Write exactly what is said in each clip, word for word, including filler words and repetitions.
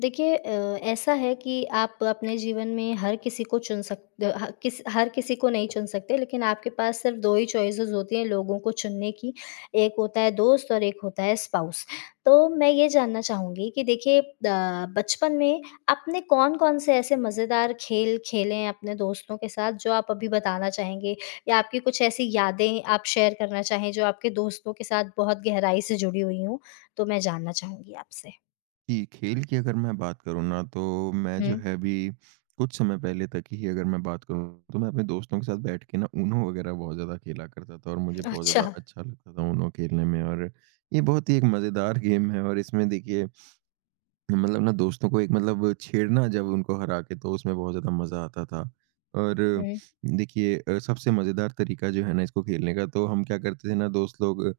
देखिए अ, ऐसा है कि आप अपने जीवन में हर किसी को चुन सकते ह किस हर किसी को नहीं चुन सकते, लेकिन आपके पास सिर्फ़ दो ही चॉइसेस होती हैं लोगों को चुनने की, एक होता है दोस्त और एक होता है स्पाउस। तो मैं ये जानना चाहूँगी कि देखिए अ, बचपन में आपने कौन-कौन से ऐसे मज़ेदार खेल खेले हैं अपने दोस्तों के साथ जो आप अभी बताना चाहेंगे? या आपकी कुछ ऐसी यादें आप शेयर करना चाहें जो आपके दोस्तों के साथ बहुत गहराई से जुड़ी हुई हों? तो मैं जानना चाहूँगी आपसे। जी, खेल की अगर मैं बात करूँ ना तो मैं जो हुँ, है अभी कुछ समय पहले तक ही अगर मैं बात करूँ तो मैं अपने दोस्तों के साथ बैठ के ना ऊनो वगैरह बहुत ज़्यादा खेला करता था और मुझे बहुत अच्छा। ज़्यादा अच्छा लगता था ऊनो खेलने में। और ये बहुत ही एक मज़ेदार गेम है और इसमें देखिए मतलब ना दोस्तों को एक मतलब छेड़ना जब उनको हरा के तो उसमें बहुत ज़्यादा मज़ा आता था। और हुँ, देखिए अ, सबसे मज़ेदार तरीका जो है ना इसको खेलने का तो हम क्या करते थे ना दोस्त लोग अ,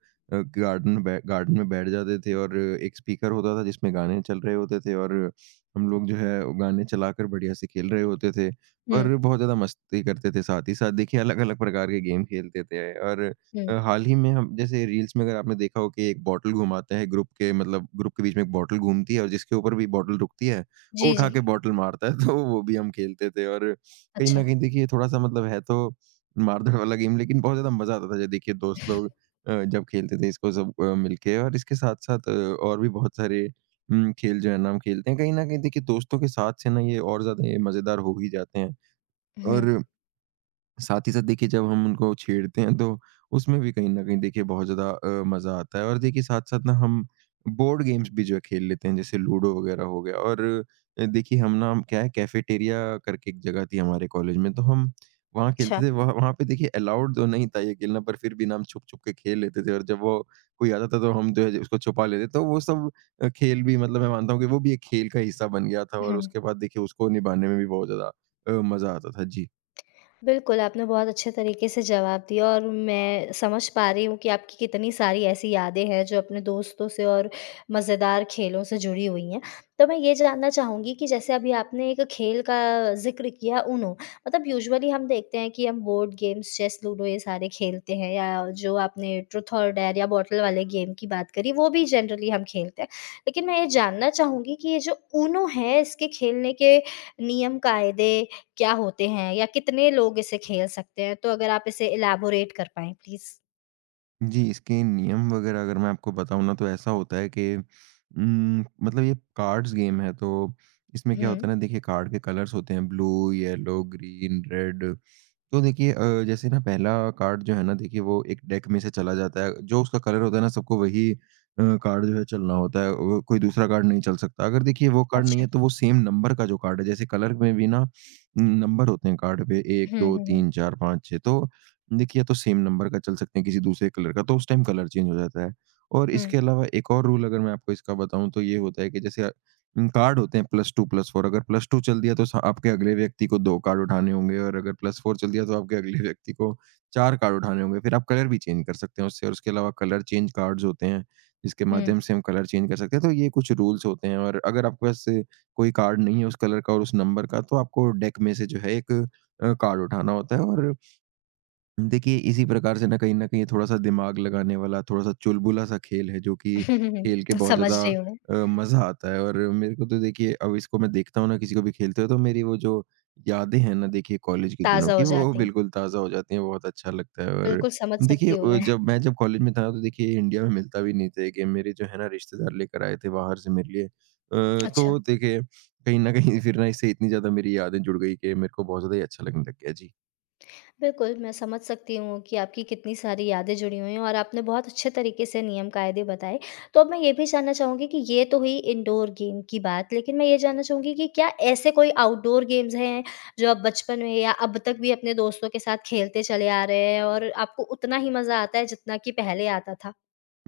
गार्डन में बै गार्डन में बैठ जाते थे और एक स्पीकर होता था जिसमें गाने चल रहे होते थे और हम लोग जो है गाने चलाकर बढ़िया से खेल रहे होते थे हुँ, और बहुत ज़्यादा मस्ती करते थे। साथ ही साथ देखिए अलग-अलग प्रकार के गेम खेलते थे और हुँ। अ, हाल ही में हम जैसे रील्स में अगर आपने देखा हो कि एक बॉटल घुमाते हैं ग्रुप के मतलब ग्रुप के बीच में, एक बॉटल घूमती है और जिसके ऊपर भी बॉटल रुकती है, वो जी, उठा जी। के बॉटल मारता है, तो वो भी हम खेलते थे। और कहीं अच्छा। न कहीं देखिए थोड़ा-सा मतलब है तो मार-धाड़ वाला गेम, लेकिन बहुत ज़्यादा मज़ा आता था। जब देखिए दोस्त लोग अ, जब खेलते थे इसको सब अ, मिलके। और इसके साथ-साथ अ, और भी बहुत सारे उम, खेल जो है ना हम खेलते हैं। कहीं न कहीं देखिए दोस्तों के साथ से ना ये और ज़्यादा ये मज़ेदार हो ही जाते हैं। हुँ, और साथ ही साथ देखिए जब हम उनको छेड़ते हैं तो उसमें भी कहीं न कहीं देखिए बहुत ज़्यादा अ, मज़ा आता है। और देखिए साथ-साथ ना हम बोर्ड गेम्स भी जो है खेल लेते हैं, जैसे लूडो वग़ैरह हो गया। और अ, देखिए हम ना क्या है कैफ़ेटेरिया करके एक जगह थी हमारे कॉलेज में, तो हम वहाँ अच्छा। खेलते थे। वहाँ वहाँ पे देखिए अलाउड तो नहीं था ये खेलना, पर फिर भी ना हम छुप-छुप के खेल लेते थे और जब वो कोई आता था तो हम जो है उसको छुपा लेते, तो वो सब अ, खेल भी मतलब मैं मानता हूँ कि वो भी एक खेल का हिस्सा बन गया था और हुँ। उसके बाद देखिए उसको निभाने में भी बहुत ज़्यादा अ, मज़ा आता था। जी। बिल्कुल, आपने बहुत अच्छे तरीके से जवाब दिया और मैं समझ पा रही हूँ कि आपकी कितनी सारी ऐसी यादें हैं जो अपने दोस्तों से और मज़ेदार खेलों से जुड़ी हुई हैं। तो मैं ये जानना चाहूँगी कि जैसे अभी आपने एक खेल का ज़िक्र किया ऊनो, मतलब यूजुअली हम देखते हैं कि हम बोर्ड गेम्स, चेस, लूडो ये सारे खेलते हैं या जो आपने ट्रुथ और डेयर या बॉटल वाले गेम की बात करी वो भी जनरली हम खेलते हैं। लेकिन मैं ये जानना चाहूँगी कि ये जो ऊनो है इसके खेलने के नियम, कायदे क्या होते हैं या कितने लोग इसे खेल सकते हैं? तो अगर आप इसे इलैबोरेट कर पाएँ प्लीज़। जी, इसके नियम वगैरह अगर मैं आपको बताऊँ ना तो ऐसा होता है कि उम, मतलब ये कार्ड्स गेम है तो इसमें क्या हुँ। होता है ना देखिए कार्ड के कलर्स होते हैं ब्लू, येलो, ग्रीन, रेड। तो देखिए अ, जैसे ना पहला कार्ड जो है ना देखिए वो एक डेक में से चला जाता है। जो उसका कलर होता है ना सबको वही अ, कार्ड जो है चलना होता है। वो कोई दूसरा कार्ड नहीं चल सकता। अगर देखिए वो कार्ड नहीं अच्छा। है तो वो सेम नंबर का जो कार्ड है, जैसे कलर में भी ना नंबर होते हैं कार्ड पे एक, हुँ, दो, हुँ, हुँ। तीन, चार, पांच, छह, तो देखिए या तो सेम नंबर का चल सकते हैं किसी दूसरे कलर का, तो उस टाइम कलर चेंज हो जाता है। और हुँ, इसके अलावा एक और रूल अगर मैं आपको इसका बताऊँ तो ये होता है कि जैसे उम, कार्ड होते हैं प्लस टू, प्लस फोर। अगर प्लस टू चल दिया तो स आपके अगले व्यक्ति को दो कार्ड उठाने होंगे और अगर प्लस फोर चल दिया तो आपके अगले व्यक्ति को चार कार्ड उठाने होंगे। फिर आप कलर भी चेंज कर सकते हैं उससे। और उसके अलावा कलर चेंज कार्ड्स होते हैं, जिसके हुँ। माध्यम से हम कलर चेंज कर सकते हैं। तो ये कुछ रूल्स होते हैं। और अगर आपके पास अ, कोई कार्ड नहीं है उस कलर का और उस नंबर का तो आपको डेक में से जो है एक अ, कार्ड उठाना होता है। और देखिए, इसी प्रकार से ना कहीं न कहीं ये थोड़ा-सा दिमाग लगाने वाला, थोड़ा-सा चुलबुला-सा खेल है, जो कि खेल के बहुत समझ ज़्यादा रही हूँ मैं। अ, मज़ा आता है। और मेरे को तो देखिए अब इसको मैं देखता हूँ ना किसी को भी खेलते हुए, तो मेरी वो जो यादें हैं ना देखिए कॉलेज के दिनों ताज़ा हो की, वो जाती। बिल्कुल ताज़ा हो जाती हैं, बहुत अच्छा लगता है। और बिल्कुल समझ देखिए सकती हूँ अ, मैं। जब मैं जब कॉलेज में था, तो देखिए इंडिया में मिलता भी नहीं था ये गेम, मेरे जो है ना रिश्तेदार लेकर आए थे बाहर से मेरे लिए। अ, अच्छा। तो देखिए, कहीं न कहीं फिर ना इससे इतनी ज़्यादा मेरी यादें जुड़ गई कि मेरे को बहुत ज़्यादा ही अच्छा लगने लग गया। जी। बिल्कुल, मैं समझ सकती हूँ कि आपकी कितनी सारी यादें जुड़ी हुई हैं और आपने बहुत अच्छे तरीके से नियम-कायदे बताए। तो अब मैं ये भी जानना चाहूँगी कि ये तो हुई इंडोर गेम की बात, लेकिन मैं ये जानना चाहूँगी कि क्या ऐसे कोई आउटडोर गेम्स हैं, जो आप बचपन में या अब तक भी अपने दोस्तों के साथ खेलते चले आ रहे हैं और आपको उतना ही मज़ा आता है जितना कि पहले आता था?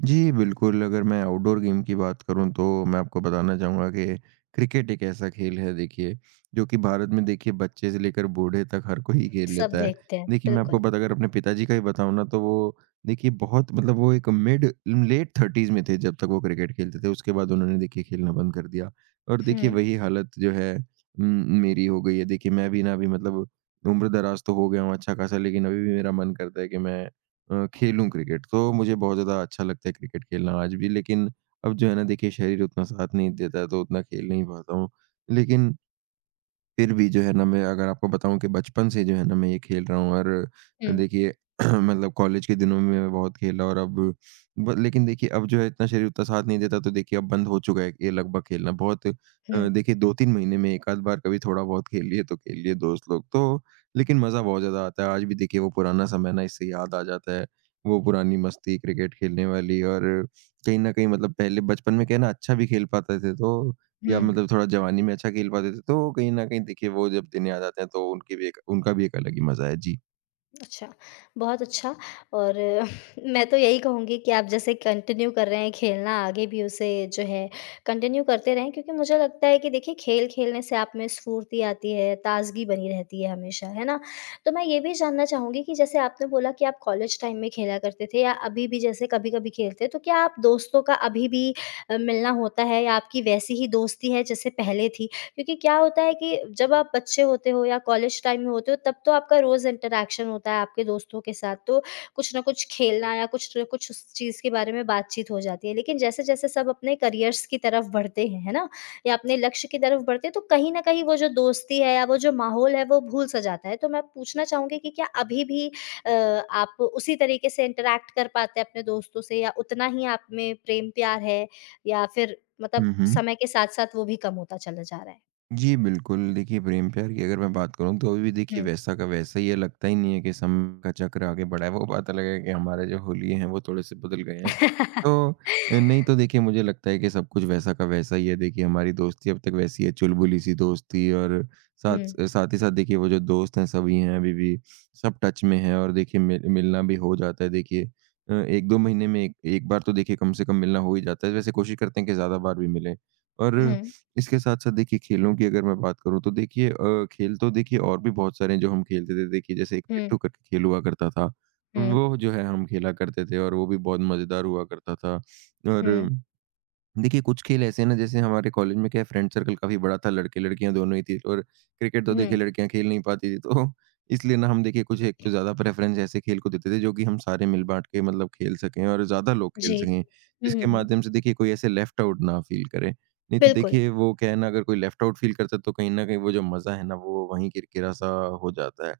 जी, बिल्कुल, अगर मैं आउटडोर गेम की बात करूँ तो मैं आपको बताना चाहूँगा कि क्रिकेट एक ऐसा खेल है देखिए, जो कि भारत में देखिए बच्चे से लेकर बूढ़े तक हर कोई खेल सब लेता है। देखते हैं, देखिए मैं आपको बिल्कुल। बता अगर अपने पिताजी का ही बताऊँ ना तो वो देखिए बहुत मतलब वो एक मिड लेट थर्टीज़ में थे जब तक वो क्रिकेट खेलते थे, उसके बाद उन्होंने देखिए खेलना बंद कर दिया। और हुँ, देखिए वही हालत जो है उम, मेरी हो गई है। देखिए मैं भी ना अभी मतलब उम्र-दराज़ तो हो गया हूँ अच्छा-खासा, लेकिन अभी भी मेरा मन करता है कि मैं अ, खेलूँ क्रिकेट, तो मुझे बहुत ज़्यादा अच्छा लगता है क्रिकेट खेलना आज भी। लेकिन अब जो है ना देखिए शरीर उतना साथ नहीं देता है, तो उतना खेल नहीं पाता हूँ। लेकिन फिर भी जो है ना, मैं अगर आपको बताऊँ कि बचपन से जो है ना मैं ये खेल रहा हूँ। और हुँ, देखिए मतलब कॉलेज के दिनों में मैं बहुत खेला। और अब ब लेकिन देखिए अब जो है इतना शरीर उतना साथ नहीं देता, तो देखिए अब बंद हो चुका है ये लगभग खेलना बहुत। अ, हुँ, देखिए दो तीन महीने में एक आध बार कभी थोड़ा बहुत खेल लिए तो खेल लिए दोस्त लोग तो, लेकिन मज़ा बहुत ज़्यादा आता है। आज भी देखिए वो पुराना समय ना इससे याद आ जाता है, वो पुरानी मस्ती क्रिकेट खेलने वाली। और कहीं न कहीं मतलब पहले बचपन में क्या है ना अच्छा भी खेल पाते थे तो, हुँ। या मतलब थोड़ा जवानी में अच्छा खेल पाते थे, तो कहीं न कहीं देखिए वो जब दिन याद आते हैं तो उनकी भी एक उनका भी एक अलग ही मज़ा है। जी। अच्छा, बहुत अच्छा और मैं तो यही कहूँगी कि आप जैसे कंटिन्यू कर रहे हैं खेलना आगे भी उसे जो है कंटिन्यू करते रहें क्योंकि मुझे लगता है कि देखिए खेल खेलने से आप में स्फूर्ति आती है, ताज़गी बनी रहती है हमेशा, है ना? तो मैं ये भी जानना चाहूँगी कि जैसे आपने बोला कि आप कॉलेज टाइम में खेला करते थे या अभी भी जैसे कभी-कभी खेलते हैं, तो क्या आप दोस्तों का अभी भी अ, मिलना होता है या आपकी वैसी ही दोस्ती है जैसे पहले थी? क्योंकि क्या होता है कि जब आप बच्चे होते हो या कॉलेज टाइम में होते हो तब तो आपका रोज़ इंटरैक्शन होता है आपके दोस्तों के साथ, तो कुछ न कुछ खेलना या कुछ न कुछ उस चीज़ के बारे में बातचीत हो जाती है। लेकिन जैसे-जैसे सब अपने करियर्स की तरफ बढ़ते हैं, है ना? या अपने लक्ष्य की तरफ बढ़ते हैं तो कहीं न कहीं वो जो दोस्ती है या वो जो माहौल है वो भूल-सा जाता है। तो मैं पूछना चाहूँगी कि क्या अभी भी अ, आप उसी तरीके से इंटरैक्ट कर पाते हैं अपने दोस्तों से या उतना ही आप में प्रेम-प्यार है या फिर मतलब हुँ, हुँ। समय के साथ-साथ वो भी कम होता चला जा रहा है? जी, बिल्कुल। देखिए, प्रेम-प्यार की अगर मैं बात करूँ तो अभी भी देखिए हुँ। वैसा का वैसा ही है, लगता ही नहीं है कि समय का चक्र आगे बढ़ा है। वो बात अलग है कि हमारे जो होलिये हैं वो थोड़े-से बदल गए हैं। तो अ, नहीं तो देखिए मुझे लगता है कि सब कुछ वैसा का वैसा ही है। देखिए हमारी दोस्ती अब तक वैसी है, चुलबुली-सी दोस्ती। और हुँ, साथ साथ ही साथ देखिए वो जो दोस्त हैं सभी हैं अभी भी, सब टच में हैं। और देखिए मिल मिलना भी हो जाता है देखिए। अ, एक दो महीने में एक एक बार तो देखिए कम से कम मिलना हो ही जाता है। वैसे कोशिश करते हैं कि ज़्यादा बार भी मिलें। और हुँ, इसके साथ-साथ देखिए खेलों की अगर मैं बात करूँ तो देखिए अ, खेल तो देखिए और भी बहुत सारे हैं जो हम खेलते थे। देखिए जैसे एक हुँ, पिट्ठू करके खेल हुआ करता था। हुँ, वो जो है हम खेला करते थे और वो भी बहुत मज़ेदार हुआ करता था। हुँ, और देखिए, कुछ खेल ऐसे हैं ना, जैसे हमारे कॉलेज में क्या है फ्रेंड सर्कल काफ़ी बड़ा था, लड़के-लड़कियाँ दोनों ही थी। और क्रिकेट तो देखिए हुँ, लड़कियाँ खेल नहीं पाती थी। तो इसलिए ना हम देखिए कुछ एक तो ज़्यादा प्रेफ़रेंस ऐसे खेल को देते थे जो कि हम सारे मिल-बाँट के मतलब खेल सकें और ज़्यादा लोग खेल जी। सकें, हुँ, हुँ, जिसके हुँ। माध्यम से देखिए कोई ऐसे लेफ़्ट आउट ना फ़ील करे। नहीं तो बिल्कुल, देखिए वो क्या है ना, अगर कोई लेफ़्ट आउट फ़ील करता है तो कहीं न कहीं वो जो मज़ा है ना वो वहीं किरकिरा सा हो जाता है।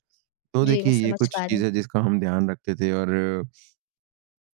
तो जी, मैं देखिए ये समझ कुछ पा रही चीज़ हूँ। है जिसका हम ध्यान रखते थे। और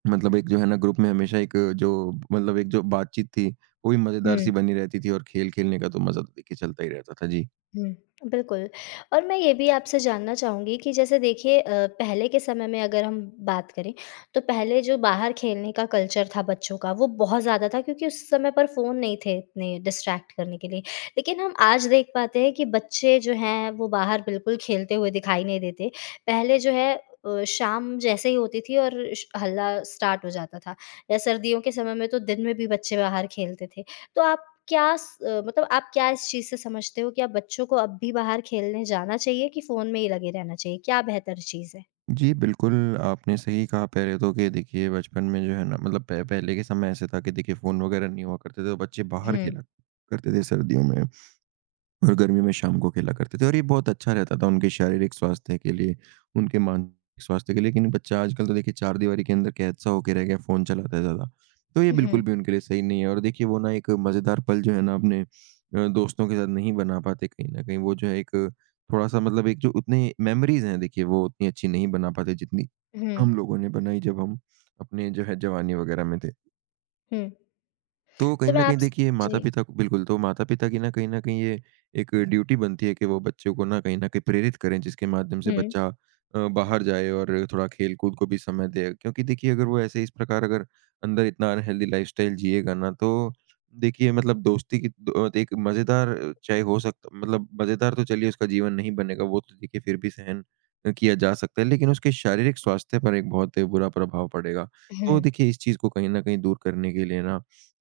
मतलब एक जो है ना ग्रुप में हमेशा एक जो मतलब एक जो बातचीत थी, वो भी मज़ेदार हुँ। सी बनी रहती थी और खेल खेलने का तो मज़ा तो देखिए चलता ही रहता था। जी। हुँ, बिल्कुल। और मैं ये भी आपसे जानना चाहूँगी कि जैसे देखिए अ, पहले के समय में अगर हम बात करें, तो पहले जो बाहर खेलने का कल्चर था बच्चों का, वो बहुत ज़्यादा था क्योंकि उस समय पर फ़ोन नहीं थे इतने डिस्ट्रैक्ट करने के लिए। लेकिन हम आज देख पाते हैं कि बच्चे जो हैं, वो बाहर बिल्कुल खेलते हुए दिखाई नहीं देते। पहले जो है अ, शाम जैसे ही होती थी और श हल्ला स्टार्ट हो जाता था या सर्दियों के समय में तो दिन में भी बच्चे बाहर खेलते थे। तो आप क्या स अ, मतलब आप क्या इस चीज़ से समझते हो कि आप बच्चों को अब भी बाहर खेलने जाना चाहिए कि फ़ोन में ही लगे रहना चाहिए? क्या बेहतर चीज़ है? जी, बिल्कुल, आपने सही कहा पहले तो कि देखिए बचपन में जो है ना मतलब प पहले के समय ऐसे था कि देखिए फ़ोन वगैरह नहीं हुआ करते थे, तो बच्चे बाहर हुँ। खेला करते थे सर्दियों में। और गर्मी में शाम को खेला करते थे, और ये बहुत अच्छा रहता था उनके शारीरिक स्वास्थ्य के लिए, उनके मानसिक स्वास्थ्य के लिए। लेकिन बच्चा आजकल तो देखिए चारदीवारी के अंदर कैद सा होके रह गया, फ़ोन चलाता है ज़्यादा। तो ये बिल्कुल हुँ, भी उनके लिए सही नहीं है। और देखिए वो ना एक मज़ेदार पल जो है ना अपने अ, दोस्तों के साथ नहीं बना पाते कहीं न कहीं। वो जो है एक थोड़ा-सा मतलब एक जो उतने मेमोरीज़ हैं देखिए वो उतनी अच्छी नहीं बना पाते जितनी हुँ, हम लोगों ने बनाई जब हम अपने जो है जवानी वगैरह में थे। हुँ। तो तो कहीं मैं न कहीं आपस देखिए जी। माता-पिता को बिल्कुल, तो माता-पिता की ना कहीं न कहीं ये एक ड्यूटी बनती है कि वो बच्चों को ना कहीं न कहीं प्रेरित करें, जिसके माध्यम से हुँ, बच्चा अ, बाहर जाए और थोड़ा खेल-कूद को भी समय दे। क्योंकि देखिए अगर वो ऐसे इस प्रकार अगर अंदर इतना अनहेल्दी लाइफ़स्टाइल जिएगा ना, तो देखिए मतलब दोस्ती की दो एक मज़ेदार चाहे हो सकता मतलब मज़ेदार तो चलिए उसका जीवन नहीं बनेगा, वो तो देखिए फिर भी सहन अ, किया जा सकता है, लेकिन उसके शारीरिक स्वास्थ्य पर एक बहुत बुरा प्रभाव पड़ेगा। तो हुँ, देखिए इस चीज़ को कहीं न कहीं दूर करने के लिए ना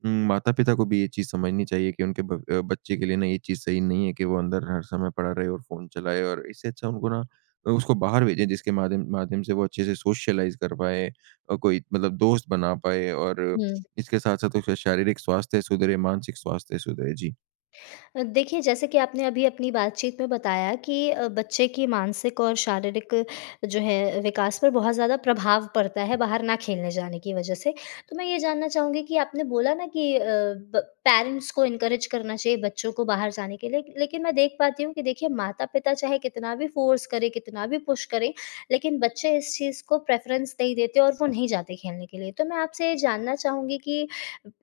उम, माता-पिता को भी ये चीज़ समझनी चाहिए कि उनके ब अ, बच्चे के लिए ना ये चीज़ सही नहीं है कि वो अंदर हर समय पड़ा रहे और फ़ोन चलाए, और इससे अच्छा उनको ना अ, उसको बाहर भेजें, जिसके माध्यम माध्यम से वो अच्छे से सोशलाइज़ कर पाए और कोई मतलब दोस्त बना पाए और हुँ। इसके साथ-साथ उसका शारीरिक स्वास्थ्य सुधरे, मानसिक स्वास्थ्य सुधरे। जी, अ, देखिए, जैसे कि आपने अभी अपनी बातचीत में बताया कि अ, बच्चे की मानसिक और शारीरिक जो है विकास पर बहुत ज़्यादा प्रभाव पड़ता है बाहर ना खेलने जाने की वज़ह से। तो मैं ये जानना चाहूँगी कि आपने बोला ना कि अ, ब पेरेंट्स को एनकरेज करना चाहिए बच्चों को बाहर जाने के लिए, लेकिन मैं देख पाती हूँ कि देखिए माता-पिता चाहे कितना भी फ़ोर्स करें, कितना भी पुश करें, लेकिन बच्चे इस चीज़ को प्रेफ़रेंस नहीं देते और वो नहीं जाते खेलने के लिए। तो मैं आपसे ये जानना चाहूँगी कि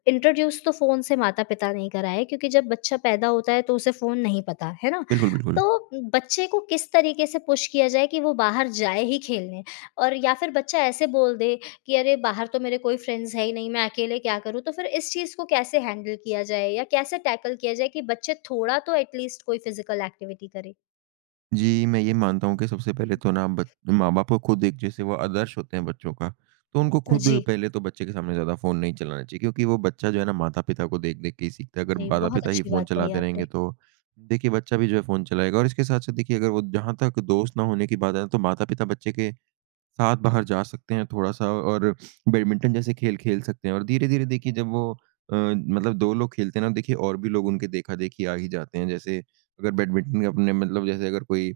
इंट्रोड्यूस तो फ़ोन से माता-पिता ने ही करा है क्योंकि जब बच्चा पैदा होता है तो उसे फ़ोन नहीं पता, है ना? बिल्कुल, बिल्कुल। तो बच्चे को किस तरीके से पुश किया जाए कि वो बाहर जाए ही खेलने और या फिर बच्चा ऐसे बोल दे कि अरे बाहर तो मेरे कोई फ्रेंड्स है ही नहीं, मैं अकेले क्या करूँ? तो फिर इस चीज़ को कैसे हैंडल किया जाए या कैसे टैकल किया जाए कि बच्चे थोड़ा तो एटलीस्ट कोई फ़िज़िकल एक्टिविटी करें? जी, मैं ये मानता हूँ कि सबसे पहले तो ना बच माँ-बाप को खुद, एक जैसे वो आदर्श होते हैं बच्चों का, तो उनको खुद जी, पहले तो बच्चे के सामने ज़्यादा फ़ोन नहीं चलाना चाहिए, क्योंकि वो बच्चा जो है ना माता-पिता को देख-देख के ही सीखता है। अगर जी, बहुत माता-पिता ही अच्छी बात फ़ोन कही चलाते आपने। रहेंगे तो देखिए बच्चा भी जो है फ़ोन चलाएगा। और इसके साथ-साथ देखिए, अगर वो जहाँ तक दोस्त ना होने की बात है, तो माता-पिता बच्चे के साथ बाहर जा सकते हैं थोड़ा-सा, और बैडमिंटन जैसे खेल खेल सकते हैं। और धीरे-धीरे देखिए जब वो अ, मतलब दो लोग खेलते हैं ना, देखिए और भी लोग उनके देखा-देखी आ ही जाते हैं। जैसे अगर बैडमिंटन का अपने मतलब, जैसे अगर कोई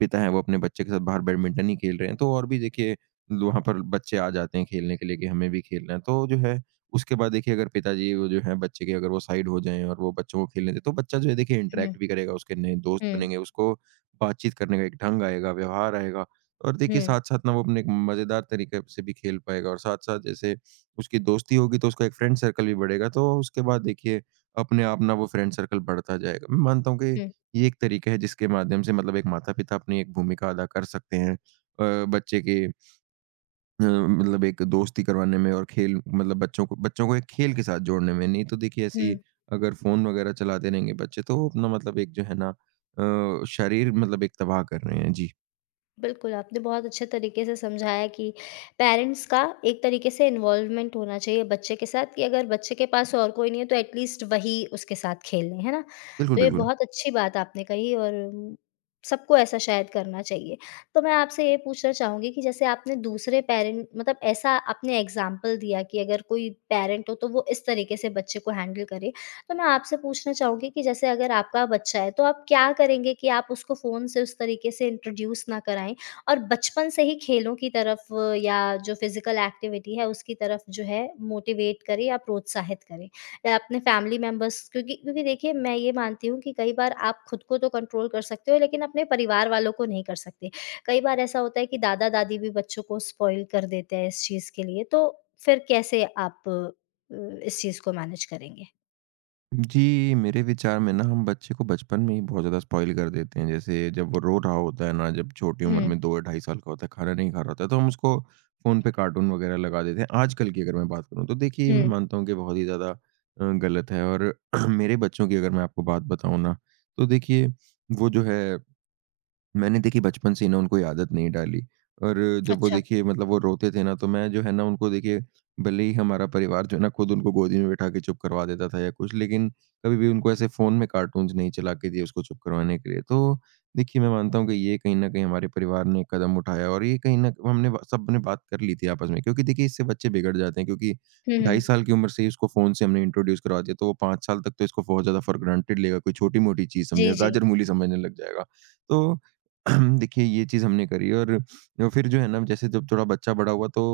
पिता है, वो अपने बच्चे के साथ बाहर बैडमिंटन ही खेल रहे हैं, तो और भी देखिए वहाँ पर बच्चे आ जाते हैं खेलने के लिए कि हमें भी खेलना है। तो जो है उसके बाद देखिए, अगर पिताजी वो जो है बच्चे के अगर वो साइड हो जाएँ और वो बच्चों को खेलने दें, तो बच्चा जो है देखिए हुँ, इंटरैक्ट भी करेगा, उसके नए दोस्त हुँ, बनेंगे, उसको बातचीत करने का एक ढंग आएगा, व्यवहार आएगा। और देखिए हुँ, साथ-साथ ना वो अपने एक मज़ेदार तरीके से भी खेल पाएगा, और साथ-साथ जैसे उसकी दोस्ती होगी तो उसका एक फ्रेंड सर्कल भी बढ़ेगा, तो उसके बाद देखिए अपने आप ना वो फ्रेंड सर्कल बढ़ता जाएगा। मैं मानता हूँ कि हुँ, ये एक तरीका है जिसके माध्यम से मतलब एक माता-पिता अपनी एक भूमिका अदा कर सकते हैं अ, बच्चे के अ, मतलब एक दोस्ती करवाने में, और खेल मतलब बच्चों को बच्चों को एक खेल के साथ जोड़ने में। नहीं तो देखिए ऐसे ही हुँ। अगर फ़ोन वगैरह चलाते रहेंगे बच्चे, तो अपना मतलब एक जो है ना अ, शरीर मतलब एक तबाह कर रहे हैं। जी, बिल्कुल, आपने बहुत अच्छे तरीके से समझाया कि पेरेंट्स का एक तरीके से इन्वॉल्वमेंट होना चाहिए बच्चे के साथ कि अगर बच्चे के पास और कोई नहीं है तो एटलीस्ट वही उसके साथ खेलें, है ना? बिल्कुल, तो ये बिल्कुल। बहुत अच्छी बात आपने कही और म, सबको ऐसा शायद करना चाहिए। तो मैं आपसे ये पूछना चाहूँगी कि जैसे आपने दूसरे पेरेंट मतलब ऐसा आपने एग्ज़ाम्पल दिया कि अगर कोई पेरेंट हो तो वो इस तरीके से बच्चे को हैंडल करे। तो ना आपसे पूछना चाहूँगी कि जैसे अगर आपका बच्चा है, तो आप क्या करेंगे कि आप उसको फ़ोन से उस तरीके से इंट्रोड्यूस ना कराएँ और बचपन से ही खेलों की तरफ अ, या जो फ़िज़िकल एक्टिविटी है, उसकी तरफ जो है मोटिवेट करें या प्रोत्साहित करें? या अपने फ़ैमिली मेंबर्स क्योंकि क्योंकि देखिए मैं ये मानती हूँ कि कई बार आप खुद को तो कंट्रोल कर सकते हो, लेकिन अपने परिवार वालों को नहीं कर सकते। कई बार ऐसा होता है कि दादा-दादी भी बच्चों को स्पॉइल कर देते हैं इस चीज़ के लिए, तो फिर कैसे आप अ, इस चीज़ को मैनेज करेंगे? जी, मेरे विचार में ना हम बच्चे को बचपन में ही बहुत ज़्यादा स्पॉइल कर देते हैं। जैसे जब वो रो रहा होता है ना, जब छोटी उम्र हुँ। में दो या ढाई साल का होता है, खाना नहीं खा रहा होता है, तो हम उसको फ़ोन पे कार्टून वगैरह लगा देते हैं। आजकल की अगर मैं बात करूँ तो देखिए, ये मैं हुँ, मानता हूँ कि बहुत ही ज़्यादा अ, गलत है। और मेरे बच्चों की अगर मैं आपको बात बताऊँ ना, तो देखिए वो जो है मैंने देखिए बचपन से ही ना उनको ये आदत नहीं डाली। और जब वो अच्छा। देखिए मतलब वो रोते थे ना, तो मैं जो है ना उनको देखिए, भले ही हमारा परिवार जो है ना खुद उनको गोदी में बैठा के चुप करवा देता था या कुछ, लेकिन कभी भी उनको ऐसे फोन में कार्टून्स नहीं चला के दिए उसको चुप करवाने के लिए। तो देखिए मैं मानता हूँ कि ये कहीं ना कहीं हमारे परिवार ने कदम उठाया, और ये कहीं ना हमने बा- सबने बात कर ली थी आपस में, क्योंकि देखिए इससे बच्चे बिगड़ जाते हैं, क्योंकि हुँ, ढाई हुँ। साल की उम्र से ही उसको फोन से हमने इंट्रोड्यूस करवा दिया, तो वो पाँच साल तक तो इसको बहुत ज्यादा फॉर ग्रांटेड लेगा, कोई छोटी मोटी चीज जी, समझेगा, जी। गाजर मूली समझने लग जाएगा। तो देखिए ये चीज़ हमने करी, और अ, फिर जो है ना जैसे जब थोड़ा बच्चा बड़ा हुआ, तो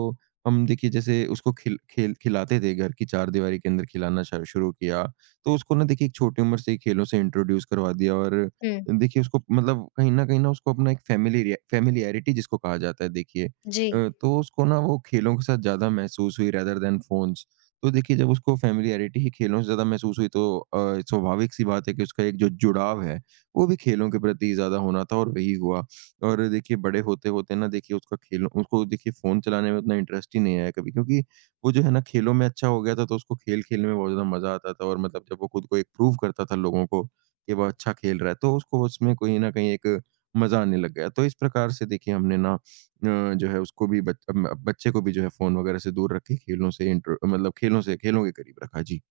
हम देखिए जैसे उसको खिल खेल खिलाते थे, घर की चारदीवारी के अंदर खिलाना शा- शुरू किया। तो उसको ना देखिए एक छोटी उम्र से ही खेलों से इंट्रोड्यूस करवा दिया, और हुँ, देखिए उसको मतलब कहीं न कहीं न उसको अपना एक फ़ैमिलिरिया फ़ैमिलियैरिटी जिसको कहा जाता है देखिए जी, अ, तो उसको ना वो खेलों के साथ ज़्यादा महसूस हुई रेदर दैन फ़ोन्स। तो देखिए जब उसको फ़ैमिलियैरिटी ही खेलों से ज़्यादा महसूस हुई, तो अ, स्वाभाविक सी बात है कि उसका एक जो जुड़ाव है वो भी खेलों के प्रति ज़्यादा होना था, और वही हुआ। और देखिए बड़े होते-होते ना, देखिए उसका खेलों उसको देखिए फ़ोन चलाने में उतना इंटरेस्ट ही नहीं आया कभी, क्योंकि वो जो है ना खेलों में अच्छा हो गया था, तो उसको खेल-खेल में बहुत ज़्यादा मज़ा आता था। और मतलब जब वो खुद को एक प्रूव करता था लोगों को कि वो अच्छा खेल रहा है, तो उसको उसमें कहीं न कहीं एक मज़ा आने लग गया। तो इस प्रकार से देखिए हमने ना अ, जो है उसको भी बच अम, बच्चे को भी जो है फ़ोन वगैरह से दूर रख के खेलों से इंटर मतलब खेलों से खेलों के करीब रखा। जी।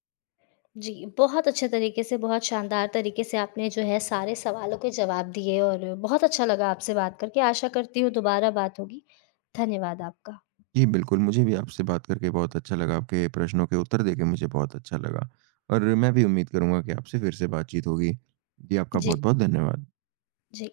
जी। बहुत अच्छे तरीके से, बहुत शानदार तरीके से आपने जो है सारे सवालों के जवाब दिए और बहुत अच्छा लगा आपसे बात करके। आशा करती हूँ दोबारा बात होगी। धन्यवाद आपका। जी, बिल्कुल, मुझे भी आपसे बात करके बहुत अच्छा लगा, आपके प्रश्नों के उत्तर देके मुझे बहुत अच्छा लगा, और मैं भी उम्मीद करूँगा कि आपसे फिर से बातचीत होगी। जी, आपका जी, बहुत-बहुत धन्यवाद। जी।